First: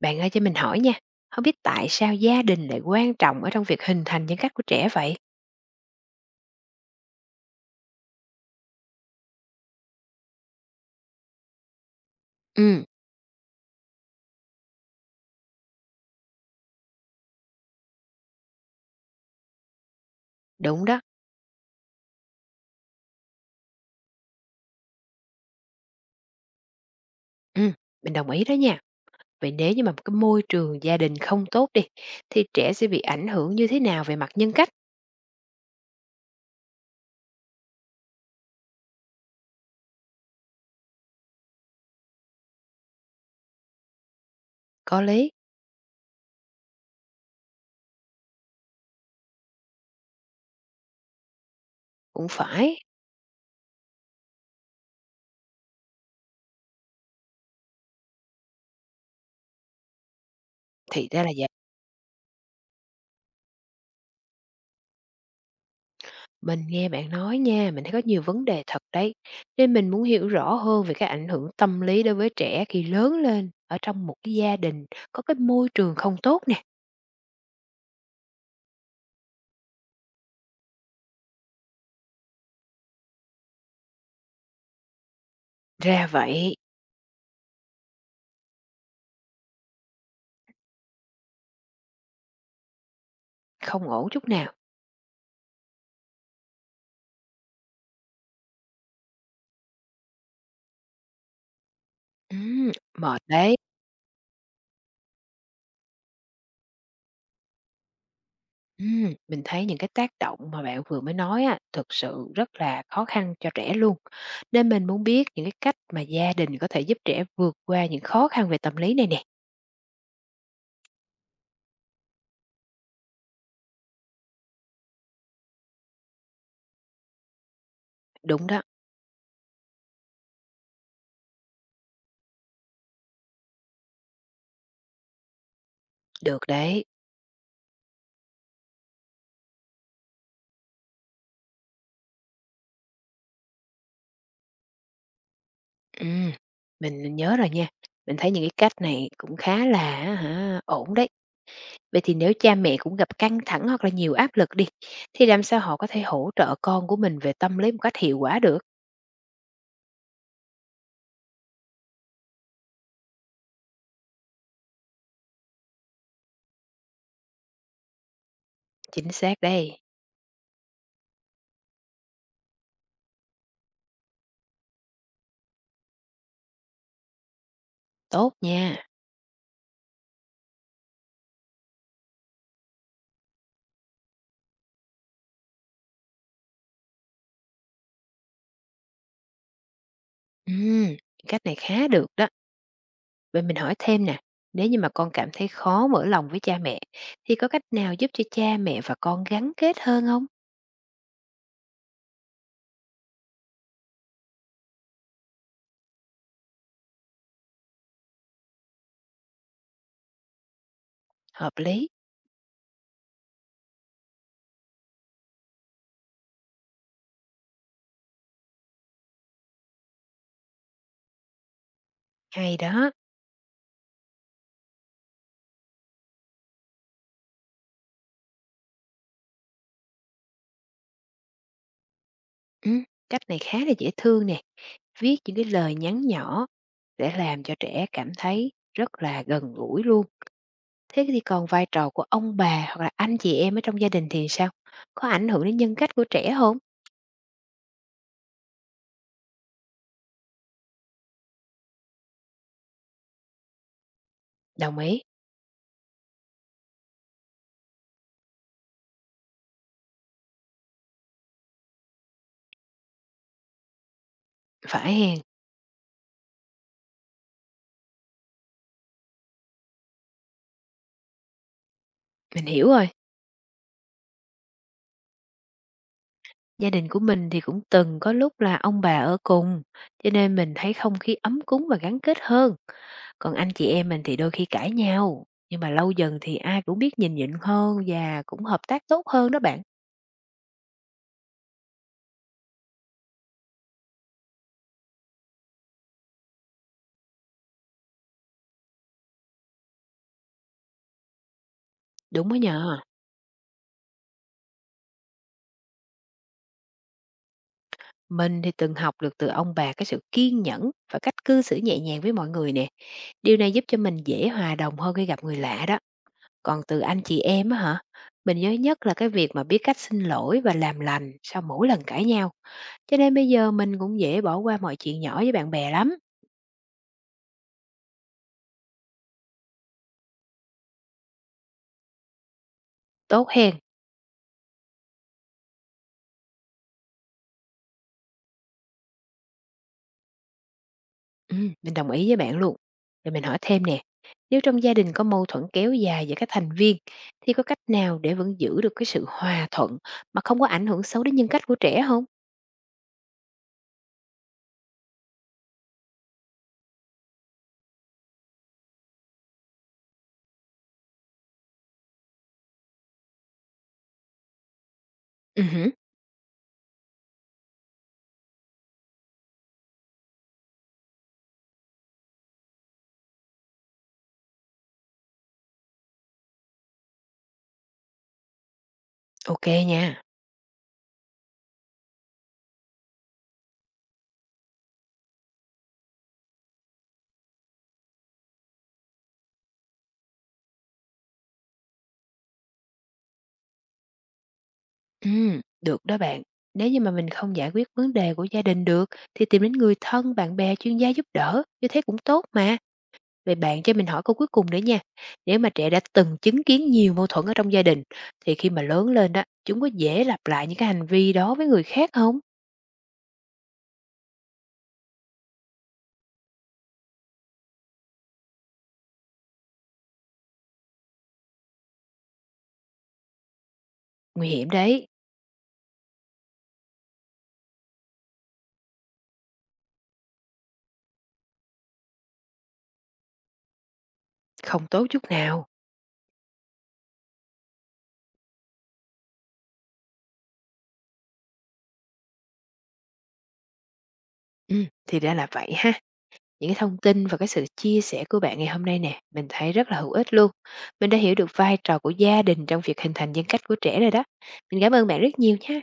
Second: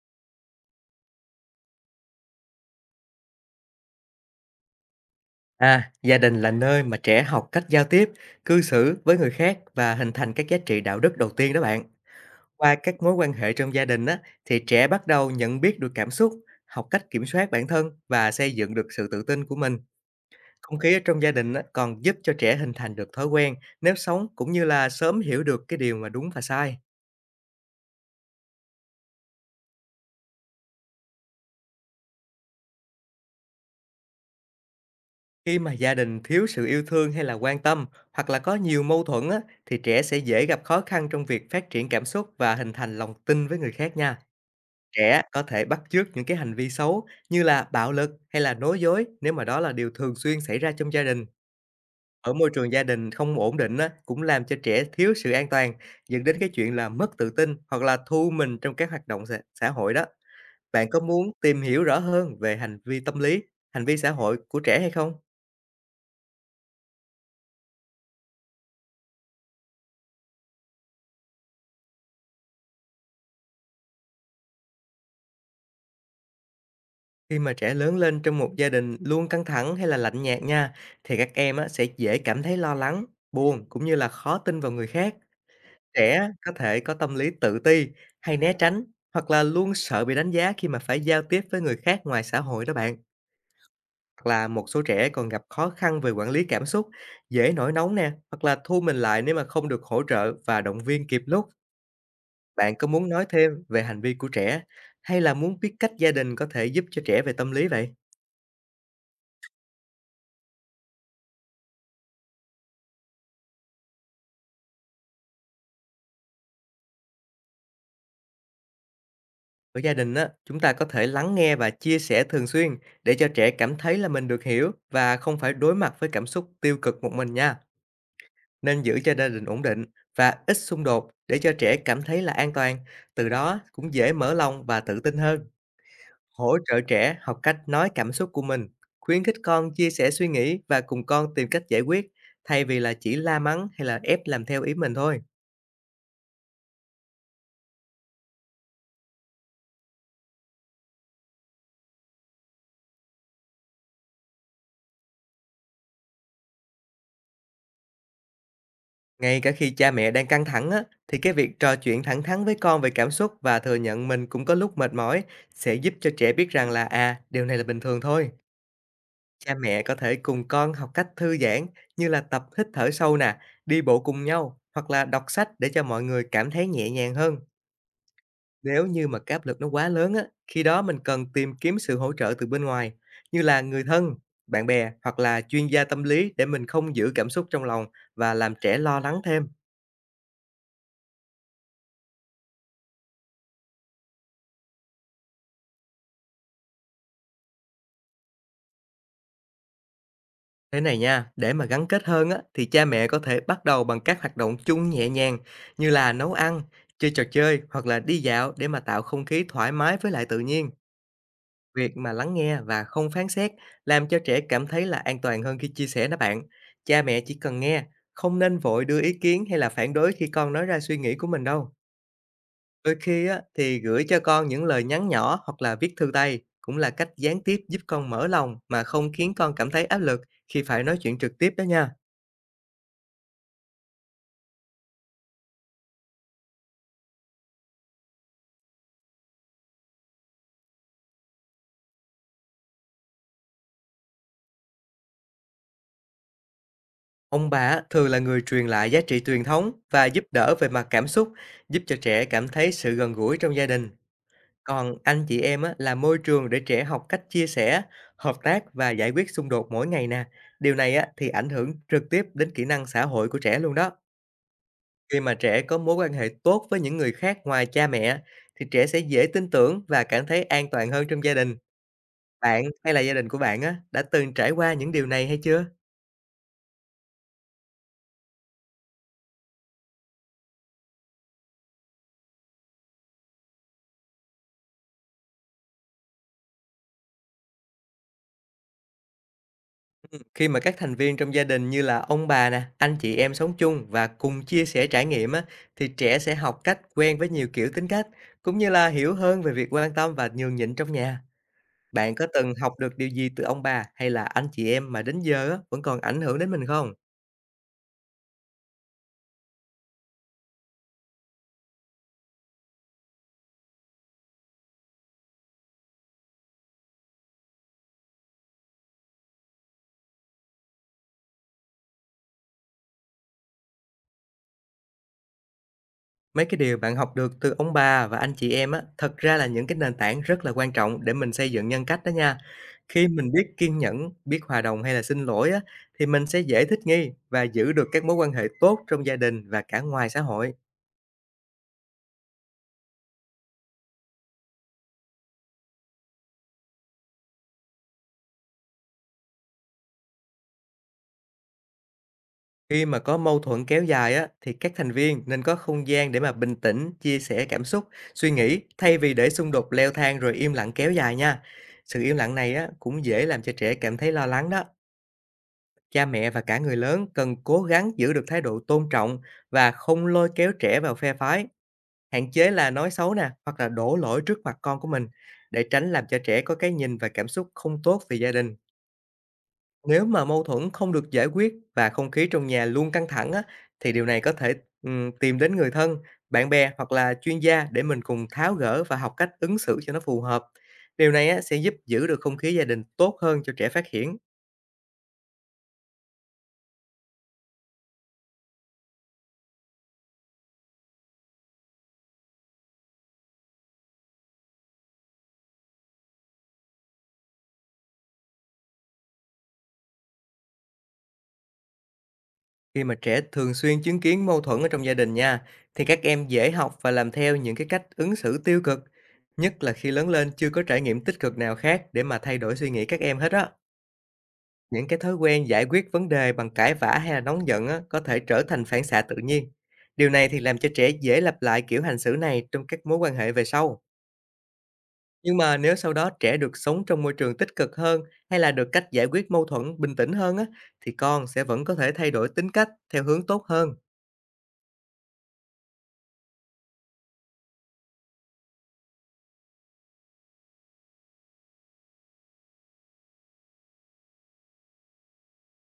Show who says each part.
Speaker 1: Bạn ơi cho mình hỏi nha, không biết tại sao gia đình lại quan trọng ở trong việc hình thành nhân cách của trẻ vậy?
Speaker 2: À, gia đình là nơi mà trẻ học cách giao tiếp, cư xử với người khác và hình thành các giá trị đạo đức đầu tiên đó bạn. Qua
Speaker 1: Ừm,
Speaker 2: các mối quan hệ trong gia đình á, thì trẻ bắt đầu nhận biết được cảm xúc, học cách kiểm soát bản thân và xây dựng được sự tự tin của mình. Không
Speaker 1: Đúng
Speaker 2: khí ở
Speaker 1: đó.
Speaker 2: trong gia đình á, còn giúp cho trẻ hình thành được thói quen nếp sống cũng như là sớm hiểu được cái điều mà đúng và sai.
Speaker 1: Ừm, mình đồng ý đó nha. Vậy nếu như mà một cái môi trường gia đình không tốt đi, thì trẻ sẽ bị ảnh hưởng như thế nào về mặt nhân cách?
Speaker 2: Khi mà gia đình thiếu sự yêu thương hay là quan tâm hoặc là có nhiều mâu thuẫn á, thì trẻ sẽ dễ gặp khó khăn trong việc phát triển cảm xúc và hình thành lòng tin với người khác nha.
Speaker 1: Có
Speaker 2: Trẻ
Speaker 1: lý,
Speaker 2: có thể bắt chước những cái hành vi xấu như là bạo lực hay là nói dối nếu mà đó là điều thường xuyên xảy ra trong gia đình.
Speaker 1: cũng
Speaker 2: Ở môi trường
Speaker 1: phải.
Speaker 2: gia đình không ổn định á, cũng làm cho trẻ thiếu sự an toàn, dẫn đến cái chuyện là mất tự tin hoặc là thu mình trong các hoạt động xã xã hội đó. Bạn có
Speaker 1: Thì ra là
Speaker 2: muốn
Speaker 1: vậy.
Speaker 2: tìm hiểu rõ hơn về hành vi tâm lý, hành vi xã hội của trẻ hay không?
Speaker 1: Mình nghe bạn nói nha, mình thấy có nhiều vấn đề thật đấy. Nên mình muốn hiểu rõ hơn về cái ảnh hưởng tâm lý đối với trẻ khi lớn lên ở trong một cái gia đình có cái môi trường không tốt nè.
Speaker 2: Khi mà trẻ lớn lên trong một gia đình luôn căng thẳng hay là lạnh nhạt nha, thì các em á, sẽ dễ cảm thấy lo lắng, buồn cũng như là khó tin vào người khác.
Speaker 1: Ra
Speaker 2: Trẻ có
Speaker 1: vậy,
Speaker 2: thể có tâm lý tự ti hay né tránh hoặc là luôn sợ bị đánh giá khi mà phải giao tiếp với người khác ngoài xã hội đó bạn.
Speaker 1: không ổn
Speaker 2: Hoặc
Speaker 1: chút
Speaker 2: là
Speaker 1: nào.
Speaker 2: một số trẻ còn gặp khó khăn về quản lý cảm xúc, dễ nổi nóng nè, hoặc là thu mình lại nếu mà không được hỗ trợ và động viên kịp lúc.
Speaker 1: Ừm,
Speaker 2: Bạn có muốn
Speaker 1: Mệt
Speaker 2: nói
Speaker 1: đấy.
Speaker 2: thêm về hành vi của trẻ hay là muốn biết cách gia đình có thể giúp cho trẻ về tâm lý vậy?
Speaker 1: Mình thấy những cái tác động mà bạn vừa mới nói á, thực sự rất là khó khăn cho trẻ luôn. Nên mình muốn biết những cái cách mà gia đình có thể giúp trẻ vượt qua những khó khăn về tâm lý này nè.
Speaker 2: Ở gia đình á, chúng ta có thể lắng nghe và chia sẻ thường xuyên để cho trẻ cảm thấy là mình được hiểu và không phải đối mặt với cảm xúc tiêu cực một mình nha.
Speaker 1: Đúng đó,
Speaker 2: Nên giữ cho gia đình ổn định và ít xung đột để cho trẻ cảm thấy là an toàn, từ đó cũng dễ mở lòng và tự tin hơn.
Speaker 1: được
Speaker 2: Hỗ trợ
Speaker 1: đấy.
Speaker 2: trẻ học cách nói cảm xúc của mình, khuyến khích con chia sẻ suy nghĩ và cùng con tìm cách giải quyết, thay vì là chỉ la mắng hay là ép làm theo ý mình thôi.
Speaker 1: Ừm, mình nhớ rồi nha. Mình thấy những cái cách này cũng khá là ổn đấy. Vậy thì nếu cha mẹ cũng gặp căng thẳng hoặc là nhiều áp lực đi, thì làm sao họ có thể hỗ trợ con của mình về tâm lý một cách hiệu quả được?
Speaker 2: Ngay cả khi cha mẹ đang căng thẳng á, thì cái việc trò chuyện thẳng thắn với con về cảm xúc và thừa nhận mình cũng có lúc mệt mỏi sẽ giúp cho trẻ biết rằng là à, điều này là bình thường thôi.
Speaker 1: Chính xác
Speaker 2: Cha
Speaker 1: đây.
Speaker 2: mẹ có thể cùng con học cách thư giãn như là tập hít thở sâu nè, đi bộ cùng nhau hoặc là đọc sách để cho mọi người cảm thấy nhẹ nhàng hơn.
Speaker 1: Tốt nha.
Speaker 2: Nếu như mà cái áp lực nó quá lớn á, khi đó mình cần tìm kiếm sự hỗ trợ từ bên ngoài như là người thân, bạn bè hoặc là chuyên gia tâm lý để mình không giữ cảm xúc trong lòng và làm trẻ lo lắng thêm.
Speaker 1: Ừm, Cách này khá được đó. Vậy mình hỏi thêm nè, nếu như mà con cảm thấy khó mở lòng với cha mẹ, thì có cách nào giúp cho cha mẹ và con gắn kết hơn không?
Speaker 2: Thế này nha, để mà gắn kết hơn á thì cha mẹ có thể bắt đầu bằng các hoạt động chung nhẹ nhàng như là nấu ăn, chơi trò chơi hoặc là đi dạo để mà tạo không khí thoải mái với lại tự nhiên.
Speaker 1: Hợp lý,
Speaker 2: Việc mà lắng nghe và không phán xét làm cho trẻ cảm thấy là an toàn hơn khi chia sẻ đó bạn. Cha mẹ chỉ cần nghe, không nên vội đưa ý kiến hay là phản đối khi con nói ra suy nghĩ của mình đâu.
Speaker 1: hay đó.
Speaker 2: Đôi khi á, thì gửi cho con những lời nhắn nhỏ hoặc là viết thư tay cũng là cách gián tiếp giúp con mở lòng mà không khiến con cảm thấy áp lực khi phải nói chuyện trực tiếp đó nha.
Speaker 1: Ừm, Cách này khá là dễ thương nè. Viết những cái lời nhắn nhỏ để làm cho trẻ cảm thấy rất là gần gũi luôn. Thế thì còn vai trò của ông bà hoặc là anh chị em ở trong gia đình thì sao? Có ảnh hưởng đến nhân cách của trẻ không?
Speaker 2: Ông bà á, thường là người truyền lại giá trị truyền thống và giúp đỡ về mặt cảm xúc, giúp cho trẻ cảm thấy sự gần gũi trong gia đình.
Speaker 1: Đồng
Speaker 2: Còn
Speaker 1: ý.
Speaker 2: anh chị em á, là môi trường để trẻ học cách chia sẻ, hợp tác và giải quyết xung đột mỗi ngày nè. Điều này á, thì ảnh hưởng trực tiếp đến kỹ năng xã hội của trẻ luôn đó.
Speaker 1: Phải hèn,
Speaker 2: Khi mà trẻ có mối quan hệ tốt với những người khác ngoài cha mẹ, thì trẻ sẽ dễ tin tưởng và cảm thấy an toàn hơn trong gia đình.
Speaker 1: mình
Speaker 2: Bạn
Speaker 1: hiểu rồi.
Speaker 2: hay là gia đình của bạn á, đã từng trải qua những điều này hay chưa?
Speaker 1: Gia đình của mình thì cũng từng có lúc là ông bà ở cùng, cho nên mình thấy không khí ấm cúng và gắn kết hơn. Còn anh chị em mình thì đôi khi cãi nhau, nhưng mà lâu dần thì ai cũng biết nhìn nhịn hơn và cũng hợp tác tốt hơn đó bạn.
Speaker 2: Khi mà các thành viên trong gia đình như là ông bà nè, anh chị em sống chung và cùng chia sẻ trải nghiệm á, thì trẻ sẽ học cách quen với nhiều kiểu tính cách, cũng như là hiểu hơn về việc quan tâm và nhường nhịn trong nhà. Bạn có
Speaker 1: Đúng đó
Speaker 2: từng học
Speaker 1: nhờ.
Speaker 2: được điều gì từ ông bà hay là anh chị em mà đến giờ á, vẫn còn ảnh hưởng đến mình không?
Speaker 1: Mình thì từng học được từ ông bà cái sự kiên nhẫn và cách cư xử nhẹ nhàng với mọi người nè. Điều này giúp cho mình dễ hòa đồng hơn khi gặp người lạ đó. Còn từ anh chị em á hả? Mình nhớ nhất là cái việc mà biết cách xin lỗi và làm lành sau mỗi lần cãi nhau. Cho nên bây giờ mình cũng dễ bỏ qua mọi chuyện nhỏ với bạn bè lắm.
Speaker 2: Mấy cái điều bạn học được từ ông bà và anh chị em á, thật ra là những cái nền tảng rất là quan trọng để mình xây dựng nhân cách đó nha. Khi
Speaker 1: Tốt
Speaker 2: mình biết
Speaker 1: hen.
Speaker 2: kiên nhẫn, biết hòa đồng hay là xin lỗi á, thì mình sẽ dễ thích nghi và giữ được các mối quan hệ tốt trong gia đình và cả ngoài xã hội.
Speaker 1: Mình đồng ý với bạn luôn. Rồi mình hỏi thêm nè, nếu trong gia đình có mâu thuẫn kéo dài giữa các thành viên thì có cách nào để vẫn giữ được cái sự hòa thuận mà không có ảnh hưởng xấu đến nhân cách của trẻ không?
Speaker 2: Khi mà có mâu thuẫn kéo dài á, thì các thành viên nên có không gian để mà bình tĩnh, chia sẻ cảm xúc, suy nghĩ thay vì để xung đột leo thang rồi im lặng kéo dài nha. Sự im lặng này á, cũng dễ làm cho trẻ cảm thấy lo lắng đó.
Speaker 1: Ừ, hử,
Speaker 2: Cha mẹ và cả người lớn cần cố gắng giữ được thái độ tôn trọng và không lôi kéo trẻ vào phe phái, hạn chế là nói xấu nè hoặc là đổ lỗi trước mặt con của mình để tránh làm cho trẻ có cái nhìn và cảm xúc không tốt về gia đình.
Speaker 1: ok nha.
Speaker 2: Nếu mà mâu thuẫn không được giải quyết và không khí trong nhà luôn căng thẳng á, thì điều này có thể tìm đến người thân, bạn bè hoặc là chuyên gia để mình cùng tháo gỡ và học cách ứng xử cho nó phù hợp. Điều này á, sẽ giúp giữ được không khí gia đình tốt hơn cho trẻ phát triển.
Speaker 1: Được đó bạn. Nếu như mà mình không giải quyết vấn đề của gia đình được thì tìm đến người thân, bạn bè, chuyên gia giúp đỡ, như thế cũng tốt mà. Vậy bạn cho mình hỏi câu cuối cùng nữa nha. Nếu mà trẻ đã từng chứng kiến nhiều mâu thuẫn ở trong gia đình thì khi mà lớn lên đó, chúng có dễ lặp lại những cái hành vi đó với người khác không?
Speaker 2: Khi mà trẻ thường xuyên chứng kiến mâu thuẫn ở trong gia đình nha, thì các em dễ học và làm theo những cái cách ứng xử tiêu cực, nhất là khi lớn lên chưa có trải nghiệm tích cực nào khác để mà thay đổi suy nghĩ các em hết á.
Speaker 1: Nguy hiểm
Speaker 2: Những
Speaker 1: đấy,
Speaker 2: cái thói quen giải quyết vấn đề bằng cãi vã hay là nóng giận á, có thể trở thành phản xạ tự nhiên. Điều này thì làm cho trẻ dễ lặp lại kiểu hành xử này trong các mối quan hệ về sau.
Speaker 1: không tốt chút
Speaker 2: Nhưng
Speaker 1: nào.
Speaker 2: mà nếu sau đó trẻ được sống trong môi trường tích cực hơn hay là được cách giải quyết mâu thuẫn bình tĩnh hơn á, thì con sẽ vẫn có thể thay đổi tính cách theo hướng tốt hơn.
Speaker 1: Ừ, thì ra là vậy ha. Những cái thông tin và cái sự chia sẻ của bạn ngày hôm nay nè, mình thấy rất là hữu ích luôn. Mình đã hiểu được vai trò của gia đình trong việc hình thành nhân cách của trẻ rồi đó. Mình cảm ơn bạn rất nhiều nha.